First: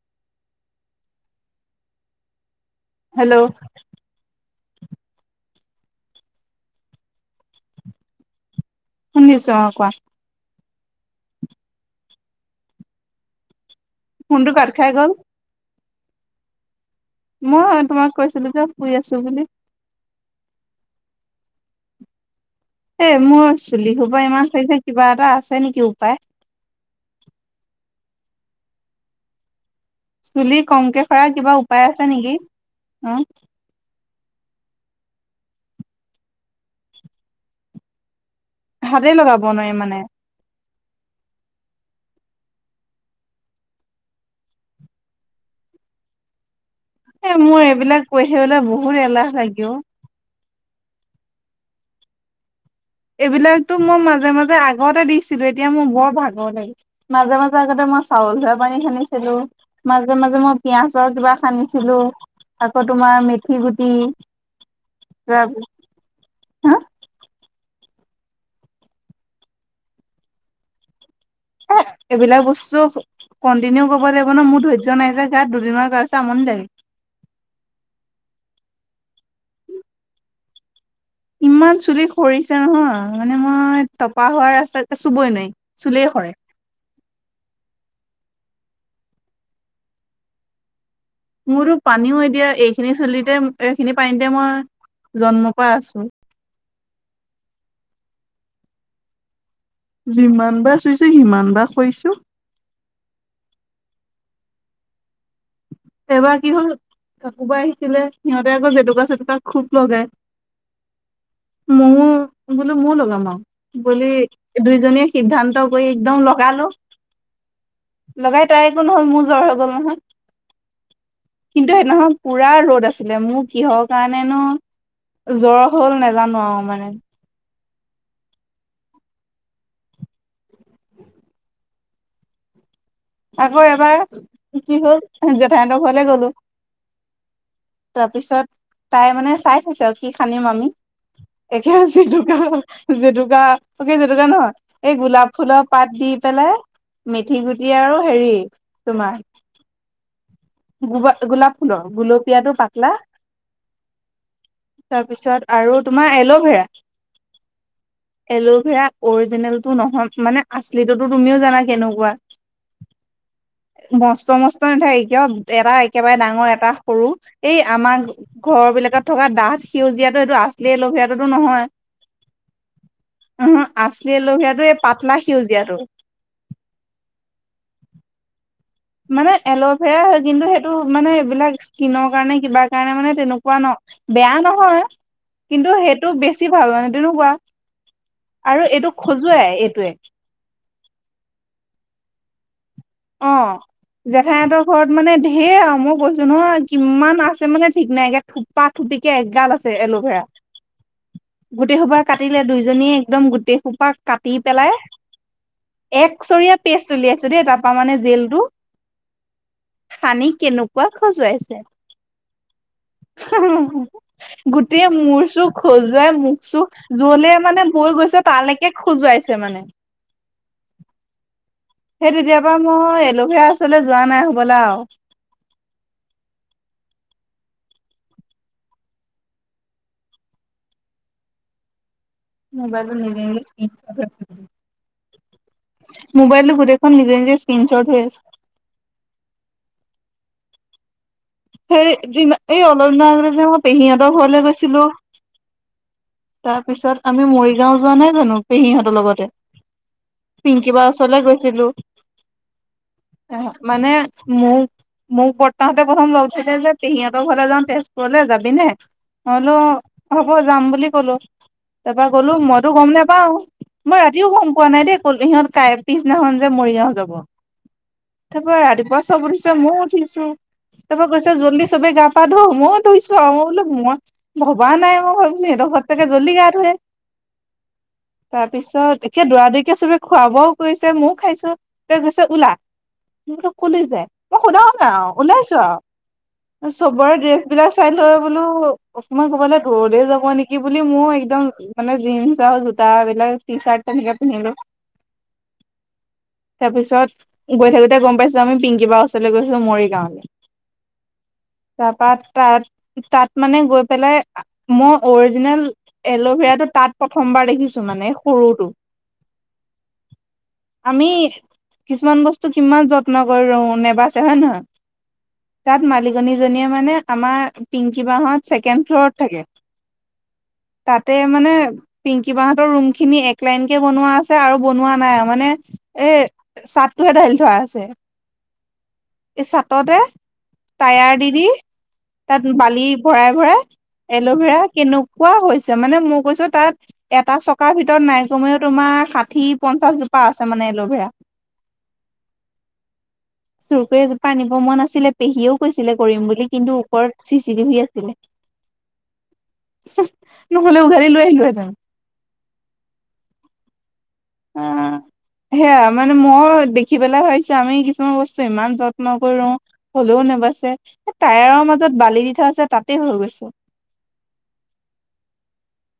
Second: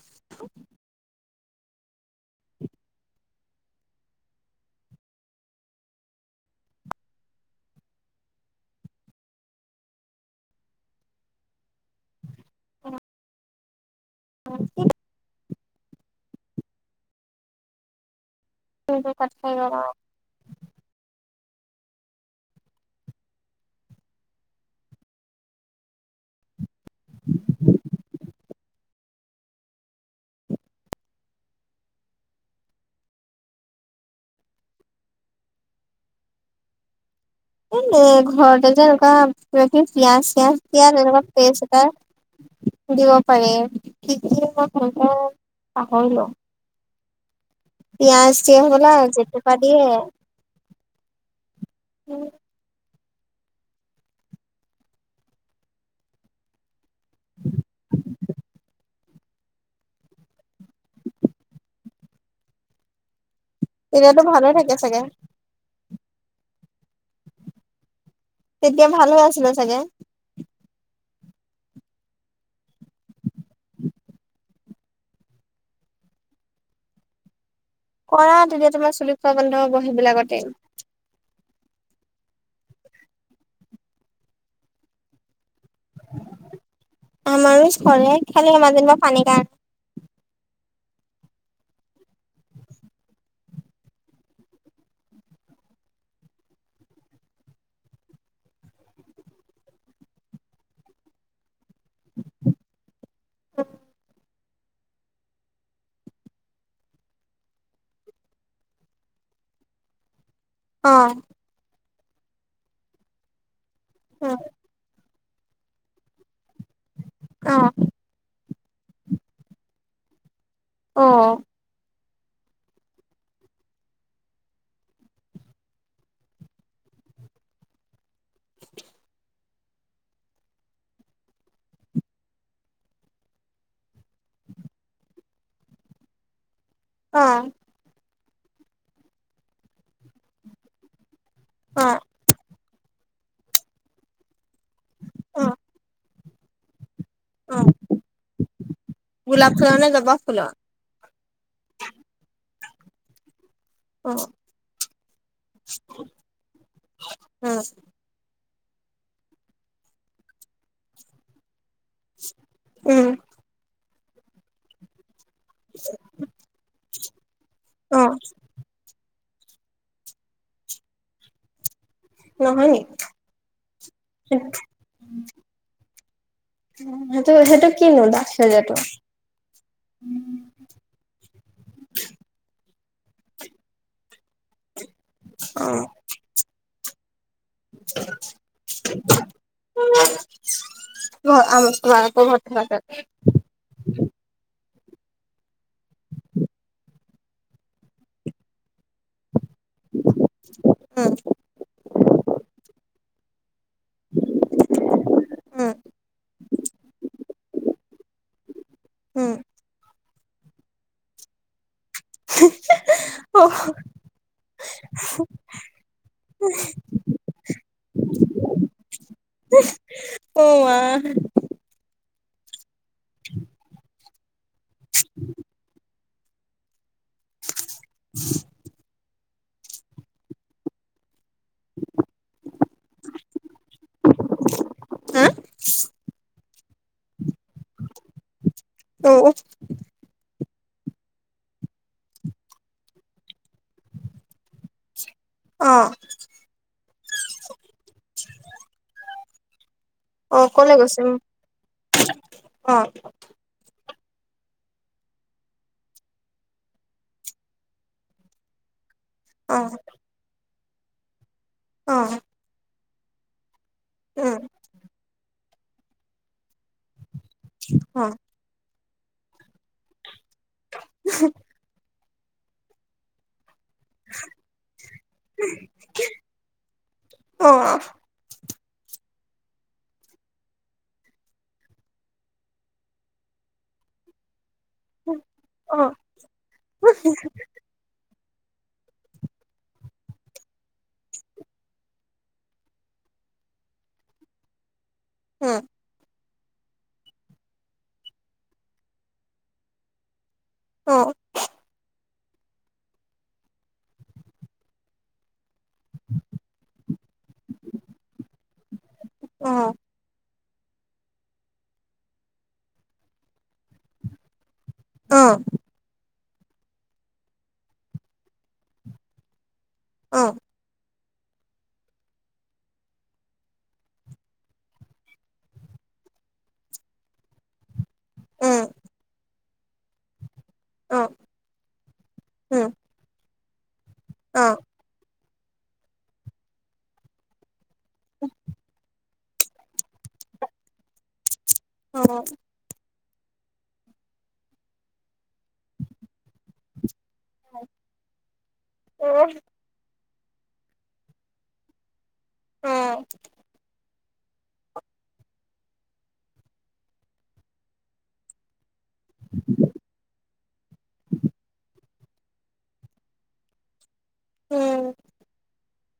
[inaudible] Hello! শুনিছো অঁ, কোৱা। ফোনটো কাট খাই গল। মই তোমাক কৈছিলো যে শুই ফোনটো আছো কাট বুলি খাই গল অঁ। এ মোৰ চুলি সোপা ইমান সৰিছে, কিবা এটা আছে নেকি উপায়? চুলি কমকে সৰা কিবা উপায় আছে নেকি? অঁ। এ ঘৰতে যে হাতে এনেকুৱা লগাব কিবা নোৱাৰি মানে পিয়াজ চিয়াজ পিয়াজ এনেকুৱা পেষ্ট এটা দিব পাৰি, কি কি মই কব পাহৰিলো। এ মোৰ এইবিলাক কৈ পিয়াজ থাকিবলে দিয়ে হবলা বহুত এলাহ জেতুকা লাগে অ দিয়ে। এইবিলাকতো মই মাজে মাজে আগতে দিছিলো এতিয়া মোৰ বৰ ভাগৰ লাগে। মাজে মাজে আগতে মই চাউল ধোৱা পানী সানিছিলো। মাজে মাজে মই পিয়াজৰ কিবা সানিছিলো, আকৌ তোমাৰ মে ঠি গুটি, তেতিয়াতো ভালে থাকে চাগে হা? তেতিয়া ভাল হৈ আছিলে চাগে? এ এইবিলাক বস্তু কণ্টিনিউ কৰিব লাগিব ন মোৰ ধৈৰ্য নাই যে গাত দুদিনৰ কৰাৰ পাছত আমনি লাগে। কৰা তেতিয়া তোমাৰ চুলি সৰা বন্ধ হ'ব সেইবিলাকতে। ইমান চুলি সৰিছে নহয় মানে মই টপা হোৱা ৰাস্তাতে চুবই নোৱাৰি। চুলে সৰে। আমাৰো সৰে খালি আমাৰ যেনিবা পানী কাৰণে। মোৰতো পানীও এতিয়া এইখিনি চলিতে এইখিনি পানীতে মই জন্মৰ পৰা আছো। যিমান বাৰ চুইছো সিমানবাৰ সৰিছে। [inaudible] এবাৰ কি হল কাকোবা আহিছিলে সিহঁতে আকৌ জেতুকা চেতুকা খুব লগাই। অঁ। ময়ো বোলো ময়ো লগাম আৰু বুলি অ দুইজনী সিদ্ধান্ত কৰি একদম লগালো। অ'। লগাই তাই একো নহ'ল মোৰ জ্বৰ হৈ গ'ল নহয়। অ'। কিন্তু সেইদিনাখন পুৰা ৰ'দ আছিলে মোৰ কিহৰ কাৰণে নো জ্বৰ হ'ল নেজানো আৰু মানে। [inaudible] আকৌ এবাৰ কি হ'ল জেঠাইঁতৰ ঘৰলে গ'লো। অ'। তাৰপিছত তাই মানে চাই থৈচে আৰু কি সানিম আমি। একে অ অ জেতুকা জেতুকা অ', কি জেতুকা নহয়। এই গোলাপ অ ফুলৰ পাত দি পেলাই মেথি গুটি আৰু হেৰি তোমাৰ গোলাপ ফুলৰ নে জবা ফুলৰ? গো-গোলাপ ফুলৰ গোলপীয়াটো পাতলা। অ তাৰপিছত আৰু তোমাৰ এল'ভেৰা। উম এল'ভেৰা অৰিজিনেলটো নহয় মানে আচলিতোটো তুমিও জানা। কেনেকুৱা উম মস্ত মস্ত নাথাকে কিয় এটা একেবাৰে ডাঙৰ এটা সৰু এই অ আমাক ঘৰৰ বিলাকত থকা ডাঠ সেউজীয়াটো এইটো আচলি এল'ভেৰাটোতো নহয়। নহয় নি ওহো, আচলি এল'ভেৰাটো এই পাতলা সেউজীয়াটো। উম, সেইটো সেইটো কিনো ডাঠ সেউজীয়াটো? মানে এল'ভেৰা হয় কিন্তু সেইটো মানে এইবিলাক স্কিনৰ কাৰণে কিবা কাৰণে মানে তেনেকুৱা ন বেয়া নহয়। অ কিন্তু সেইটো বেছি ভাল মানে তেনেকুৱা, আৰু এইটো খজুৱাই এইটোৱে। [unintelligible] অ'। জেঠাইহঁতৰ ঘৰত মানে ঢেৰ আৰু মই কৈছো নহয় কিমান আছে মানে ঠিক নাই এতি থোপা থুপিকে এগাল আছে এল'ভেৰা। [inaudible] গোটেই সোপা কাটিলে দুইজনীয়ে একদম গোটেই সোপা কাটি পেলাই উম একচৰিয়া পেষ্ট উলিয়াইছো দেই তাৰাপা মানে জেলটো। উম। পানী কেনেকুৱা খজুৱাইছে। [unintelligible] অহ গোটেই মোৰ চুৰ খজুৱাই মোখ চুখ য'লে মানে বৈ গৈছে তালেকে খজুৱাইছে মানে। অ', আ। সেই তেতিয়াৰ পৰা মই এল'ভেৰা ওচৰলৈ যোৱা নাই হ'বলা আও। [unintelligible] মোবাইলটো নিজে নিজে [unintelligible] হা মোবাইলটো গোটেই নিজে নিজে স্ক্ৰীনশ্বট হৈ আছে। অ'। সে দিনা এই অলপ দিনৰ আগতে যে মই পেহীহঁতৰ ঘৰলৈ গৈছিলো। অ'। তাৰ পিছত আমি মৰিগাঁও যোৱা নাই জানো, পেহীহঁতৰ লগতে। অ কলৈ পিংকিবাৰ গৈছে ওচৰলৈ গৈছিলো। অ অ, মানে মোক মোক বৰতাহতে প্ৰথম লগ ধৰিলে যে, পেহিহঁতৰ ঘৰলৈ যাওঁ তেজপুৰলৈ, যাবি নে? মই বুলু অ হ'ব যাম বুলি ক'লো, অ তাৰপৰা গ'লো, মইতো গম নাপাও। মই ৰাতিও উম গম পোৱা নাই দেই, কল সিহঁত পিছদিনাখন যে মৰিগাও যাব। অ। তাৰ পৰা ৰাতিপুৱা চব উঠিছে, ময়ও উঠিছো, তাৰ পৰা কৈছে জলদি চবেই গা পা ধু, মই ধৈছো আৰু মই বোলো মই ভবা নাই, মই ভাবিছো সিহঁতৰ ঘৰত চাগে, জলদি গা ধুৱে। অ তাৰপিছত একে দৌৰা- দৌৰিকৈ চবে খোৱা-বোৱাও কৰিছে, ময়ো খাইছো, তাৰপিছত কৈছে ওলা। মই বুলো কৈলৈ যায়, মই সোধাও নাই আৰু ওলাইছো অ আৰু, চবৰে ড্ৰেছ বিলাক চাই লৈ বোলো, অকণমান ক' ৰবালে দূৰলৈ যাব নেকি! কি বুলি ময়ো একদম মানে জিন্নছ আৰু জোতা এইবিলাক টিচাৰ্ট তেনেকে পিন্ধিলো। উম। তাৰ পিছত গৈ থাকোতে গম পাইছো, আমি পিংকিব বা ওচৰলৈ গৈছো অ মৰিগাঁৱলৈ। তাৰপা, তাত-তাত মানে গৈ পেলাই মই অজি নেল এল'ভেৰাতটো তাত প্ৰথমবাৰ দেখিছো মানে সৰুটো। অ। আমি কিছুমান বস্তু কিমান যত্ন কৰি ৰো নেবাচে হয় নে নহয়? অ। তাত মালিকনীজনীয়ে মানে আমাৰ পিংকী বাহত ছেকেণ্ড ফ্ল'ৰত থাকে। অ। তাতে মানে পিংকি বাহঁতৰ ৰুম খিনি এক লাইন কে বনোৱা আছে আৰু বনোৱা নাই আৰু মানে এ, চাটটোহে ঢালি থোৱা আছে। উম। এই চাটতে অ টায়াৰ দি- দি, তাত উম বালি ভৰাই- ভৰাই অ এল'ভেৰা কেনেকুৱা হৈছে, মানে মই কৈছো তাত এটা চকাৰ ভিতৰত নাইকমেও তোমাৰ ষাঠি-পঞ্চাশ জোপা আছে মানে এল'ভেৰা। অ। চোৰ কৰি এজোপা নিব মন আছিলে, পেহীয়েও কৈছিলে কৰিম বুলি, কিন্তু ওপৰত চিচি টিভি আছিলে। অ। নহ'লে উঘালি লৈ আহিলোহেতেন। অ। অ, সেয়া মানে মই দেখি পেলাই ভাবিছোঁ, আমি কিছুমান বস্তু ইমান যত যত্ন কৰো হ'লেও নাবাচে, এ টায়াৰৰ মাজত বালি দি থোৱা আছে, তাতে হৈ গৈছে। উম।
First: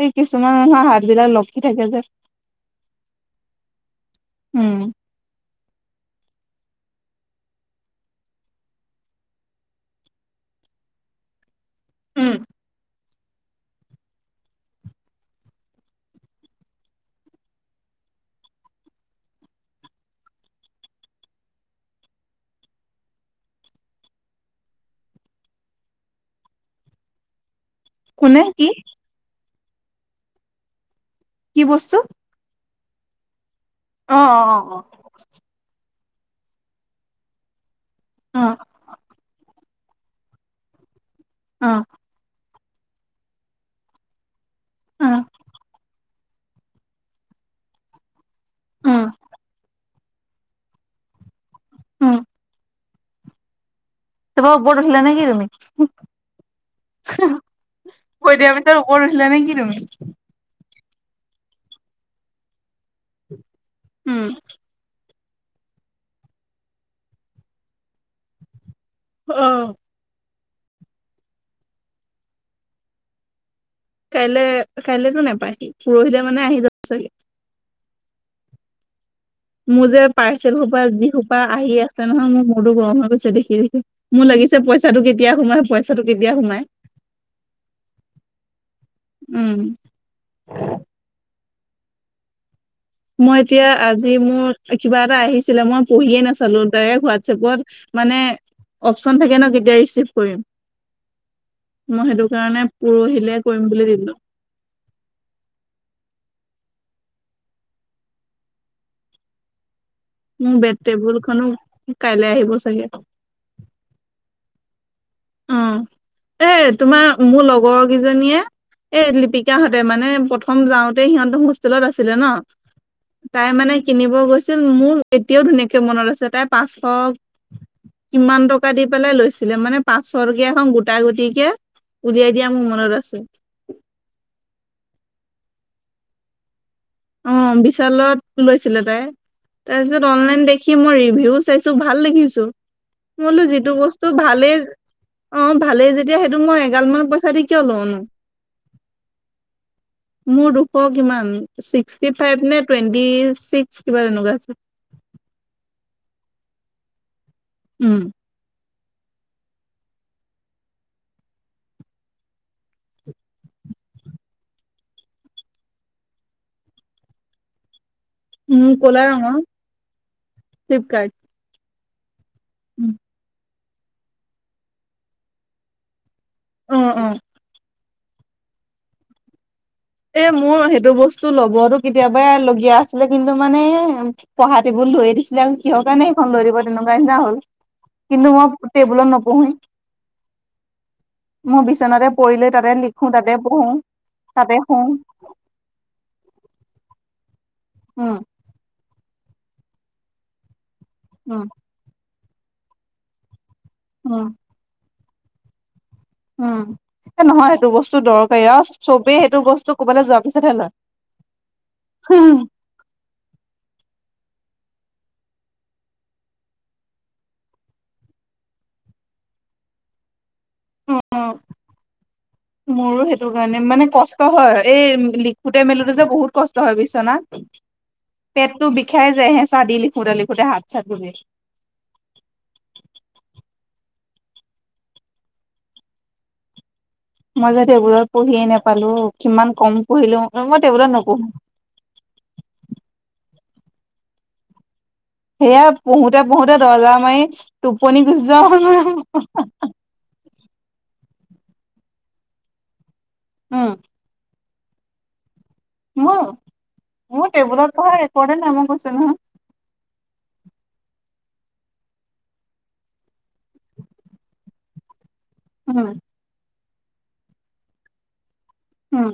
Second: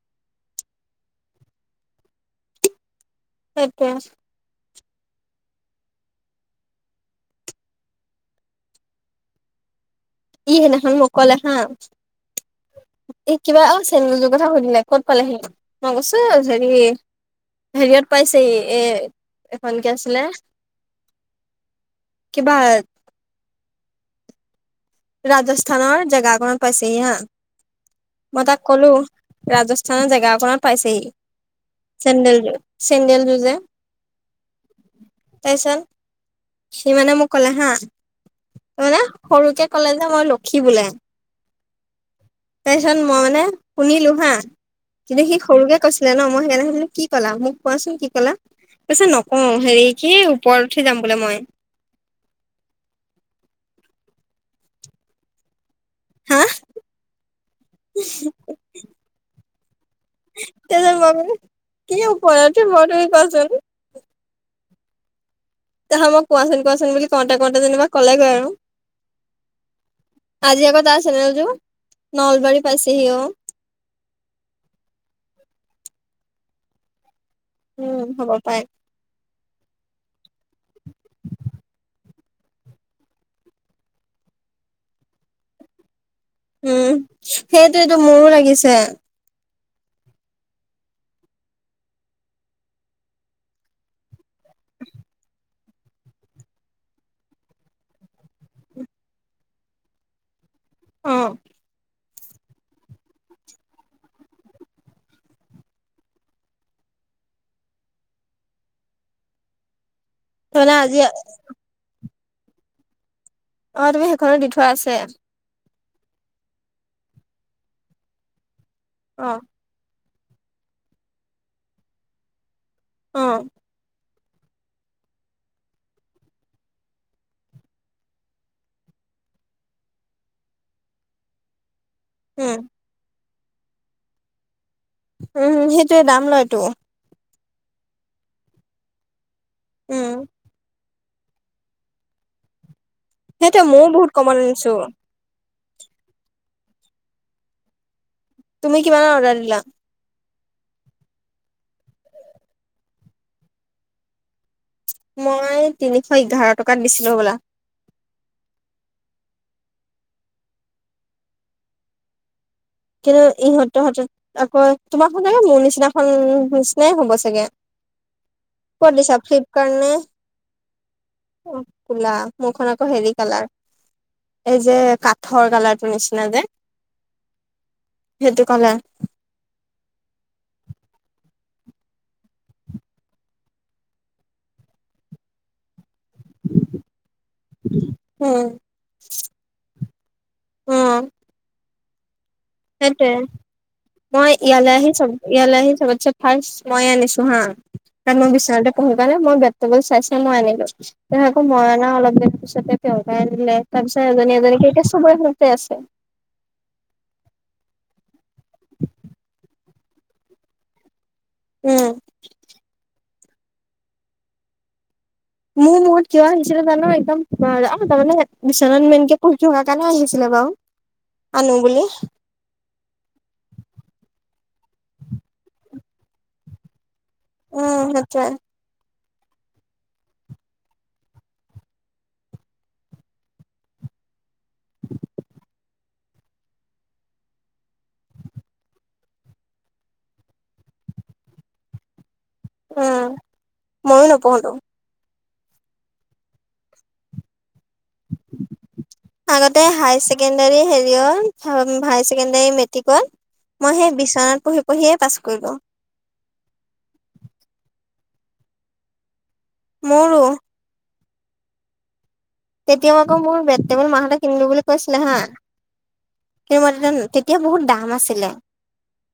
সেই কিছুমান মানুহৰ হাত বিলাক লক্ষী থাকে যে। সেইটোৱে। উম। ই হেদিনাখন মোক ক'লে হা উম। এই কিবা অ, চেণ্ডেলযোৰৰ কথা সুধিলে ক'ত পালে হি, মই কৈছো হেৰি হেৰিয়ত পাইছে হি, এ এখন কি আছিলে? কিবা ৰাজস্থানৰ জেগা গ পাইছে হা, কোনে মই তাক কি ক'লো ৰাজস্থানৰ জেগা অকমান পাইছেহি, কি বস্তু চেণ্ডেল, চেণ্ডেলযোৰ যে অ', অ', অ', অ'। তাৰিছত, সি মানে মোক ক'লে হা অ মানে সৰুকে ক'লে যে মই লক্ষী বোলে। অ'। তাৰপিছত মই মানে শুনিলোঁ হাঁ, অ কিন্তু সি সৰুকে কৈছিল। ছিলে ন মই সেই শুধিলো কি ক'লা, মোক কোৱাচোন কি ক'লা, অ অ সি কৈছে নকওঁ, হেৰি কি ওপৰত উঠি যাম বোলে মই। উম। তপা ওপৰত উঠিলা নে কি তুমি, হা কৈ দিয়া ওপৰত উঠিলা নে কি তুমি? তাৰপিছত মই বোলো কি ওপৰত উঠিম, তুমি কোৱাচোন? উম। তাইছত মই কোৱাচোন- কোৱাচোন বুলি কওঁতে কওঁতে যেনিবা কলেগৈ আৰু অ'। আজি আকৌ তাৰ চেনেল যোৰ নলবাৰী পাইছেহি অ'। কাইলৈ, কাইলেতো নাপায়হি, পৰহিলে মানে আহি যাব চাগে। উম হ'ব পাৰে। মোৰ যে পাৰ্চেল সোপা যি সোপা আহি আছে নহয়, মোৰ মূৰতো গৰম হৈ গৈছে দেখি দেখি। মোৰ লাগিছে পইচাটো কেতিয়া সোমাই, পইচা কেতিয়া সোমাই উম, সেইটোটো মোৰো লাগিছে। উম। মই এতিয়া, আজি মোৰ, কিবা এটা আহিছ ছিলে মই পঢ়িয়ে নাচালো, ডাইৰে্ট হোৱাটছএপত মানে অপচন থাকে ন কেতিয়া ৰিচিভ কৰিম? অ'। মই সেইটো কাৰণে পৰহিলে কৰিম বুলি দিলোঁ। মোৰ তাৰমানে বেড আজি টেবুল খনো কাইলে আহিব চাগে। অ', তুমি সেইখনো দি থোৱা আছে। অ', এ তোমাৰ, মোৰ লগৰ কেইজনীয়ে এ অ লিপিকা মানে প্ৰথম যাওঁতে সিহঁতটো হোষ্টেলত আছিলে ন, অ তাই মানে কিনিব গৈছিল আছিল, মোৰ এতিয়াও ধুনীয়াকে মনত আছে, তাই পাঁচশ কিমান টকা দি পেলাই লৈছিলে মানে পাছৰকে এখন গোটা গুটি কে উলিয়াই দিয়া উম মোৰ মনত আছে। উম, সেইটোয়ে, দাম লয়টো অ', বিশালত লৈছিলে তাই, তাৰপিছত উম অনলাইন দেখি মই ৰিভিউ চাই ভাল দেখিছোঁ, মই বোলো সেইটোৱে যিটো ময়ো বহুত বস্তু কমত ভালেই আনিছো অ', ভালেই যেতিয়া, সেইটো মই এগাল মান পইচা দি কিয় লওঁনো? তুমি কিমানত অৰ্ডাৰ দিলা? মোৰ দুশ কিমান, ছিক্সটি ফাইভ নে টুৱেন্টি ছিক্স কিবা তেনেকুৱা মই তিনিশ এঘাৰ টকাত দিছিলোঁ হ'বলা। উম। কিন্তু ইহঁতৰ সঁতত আকৌ তোমাক চাগে মোৰ নিচিনাখন নিচিনাই হ'ব চাগে উম কত কলা দিছা ৰঙৰ ফিলিপকাৰ্ড নে? ফ্লিপকাৰ্ট অঁ কোলা মোৰখন আকৌ হেৰি কালাৰ এই যে কাঠৰ কালাৰটোৰ নিচিনা যে অঁ সেইটো কালাৰ। এ মোৰ সেইটো বস্তু ল'বতো কেতিয়াবা লগীয়া আছিলে, কিন্তু মানে পঢ়া টেবুল ধৰিয়ে দিছিলে আৰু কিহৰ কাৰণে সেইখন লৈ দিব তেনেকুৱা নিচিনা হ'ল। উম কিন্তু মই টেবুলত নপঢ়োয়েই, উম মই বিচনাতে পৰিলে তাতে লিখো সেইটোয়ে তাতে পঢ়ো মই তাতে শু ইয়ালৈ আহি চবত ইয়ালে আহি চবতছে ফাৰ্ষ্ট মই আনিছো হা, কাৰণ উম মই বিশ ছনাতে পঢ়ো কাৰণে মই বেত কবল চাই ছাই মই আনিলো ত আকৌ উম মই অনা অলপ দিন পিছতে আনিলে তাৰপিছত উম এজনী এজনীক এতিয়া চবৰে ঘৰতে আছে। উম এ নহয় সেইটো বস্তু দৰকাৰী আৰু চবেই সেইটো বস্তু ক'বালৈ যোৱাৰ পিছতহে লয়। [inaudible] উম মোৰ মূৰত কিয় আনিছিলে জানো একদম তাৰমানে বিচনত মেনকে পঢ়ি থকা কাৰণে আনিছিলে বাও। উম আনো বুলি। মোৰো সেইটো কাৰণে মানে কষ্ট হয়, এই লিখোতে মেলোতে যে বহুত কষ্ট হয় বিচনাত। উম সেইটোয়ে পেটতটো বিষাই যায় হেচাহ দি লিখোতে লিখোতে হাত চাত বুলি মই যে টেবুলত পঢ়িয়ে নাপালো কিমান কম পঢ়িলো মই টেবুলত নপঢ়ো। উম, ময়ো নপঢ়ো ত। সেয়া পঢ়োতে পঢ়োতে দৰ্জা মাৰি টোপনি গুচি যাওঁ। কেন্দেৰি হেৰীয়ত হা হাইছেকেণ্ডাৰী মেট্ৰিকত উম মই সেই বিছনাত প ঢ়িয়ে পাছ কৰিলো। মোৰ মোৰ টেবুলত পঢ়া ৰেকৰ্ডে নাই মই কৈছোঁ নহয়। মোৰো তেতিয়াও আকৌ মোৰ বেড টেবুল মা হতে এটা কিনিলো বুলি কৈছিলে হা উম তেমইতেন তেতিয়া বহুত দাম আছিলে। উম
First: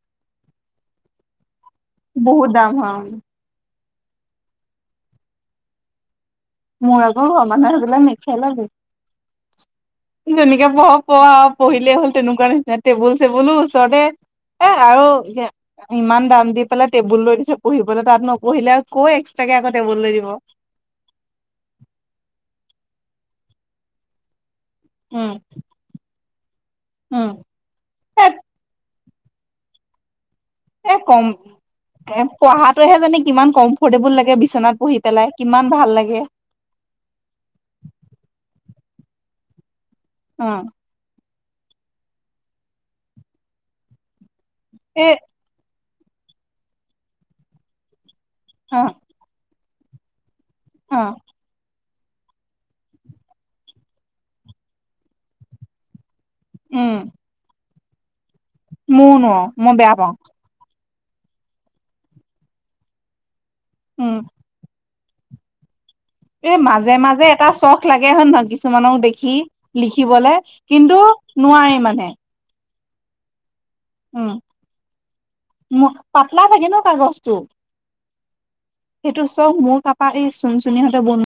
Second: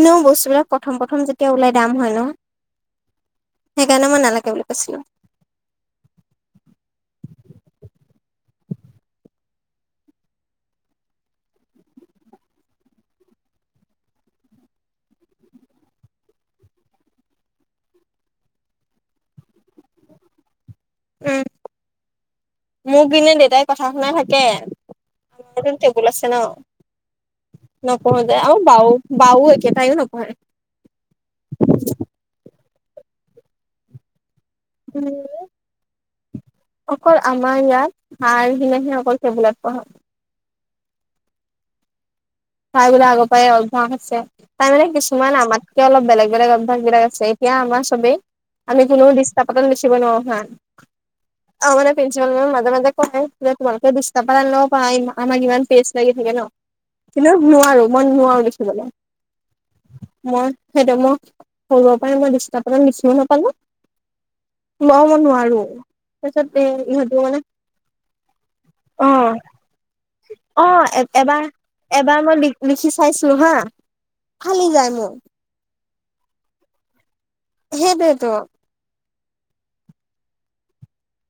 ইনোও বস্তুবিলাক প্ৰথম প্ৰথম যেতিয়া ওলাই দাম হয় ন। বহুত দাম হয় সেইকাৰণে মই নালাগে বুলি কৈছিলো। মোৰ আকৌ ঘৰমানুহে সেইবিলাক যেনেকে পঢ় পঢ় আও পঢ়িলেই হ'ল, তেনেকুৱা নিচিনা টেবুল চেবুলো ওচৰতে। এ আৰু ইমান দাম দি পেলাই টেবুল লৈ দিছে, পঢ়িবলৈ তাত নপঢ়িলে আকৌ এক্সট্ৰাকে আকৌ টেবুল লৈ দিব। উম, মোক দিনে দেউতাই কথা শুনাই থাকে। উম তে টেবুল আছে ন। উম নকওঁ এ দে আ বাউ বাউ একে তাইও নপঢ়ে। এ কম এ পঢ়টোহে জানি কিমান কমফৰ্টেবল লাগে, বি ছনাত পঢ়ি উম পেলাই কিমান ভাল লাগে। অকল আমাৰ ইয়াত বাৰখনেহে অকল টেবুলত পঢ়া অঁ তাই বোলে আগৰ পৰাই অভ্যাস আছে। তাই মানে এ কিছুমান আমাত তকে অলপ বেলেগ বেলেগ অভ্যাসবিলাক আছে। এতিয়া আমাৰ চবেই, অ আমি কোনো দীস্তা পাতত লিখিব নোৱাৰোঁ হা অ'। অ', মানে প্ৰিঞ্চিপাল মে'মে মাজে মাজে কয়, যে তোমালোকে দীস্তা পাত আনি ল'ব পৰা, ইমা-আমাক ইমান পেজ লাগি থাকে ন'? উম। কিন্তু নোৱাৰোঁ, মই নোৱাৰোঁ লিখিবলৈ। মোৰ নোৱাৰো মই বেয়া পাওঁ মই সেইটোয়ে, মই সৰুৰ পৰাই মই দীস্তা পাতত লিখিয়ে নাপালোঁ। উম। [unintelligible] নোৱাৰোঁ। এ মাজে মাজে এটা চখ লাগে হয় নহয়! কিছুমানক অ দেখি। লিখিবলে, অ কিন্তু এবাৰ নোৱাৰি মানে। এবাৰ মই লি-লিখি চাইছোঁ হা, ফালি যায় মোৰ। মো-পাতলা থাকে ন' কাগজটো! সেইটোয়েটো। সেইটো চখ মোৰ তাপা এই চুনচুনিহঁতে বন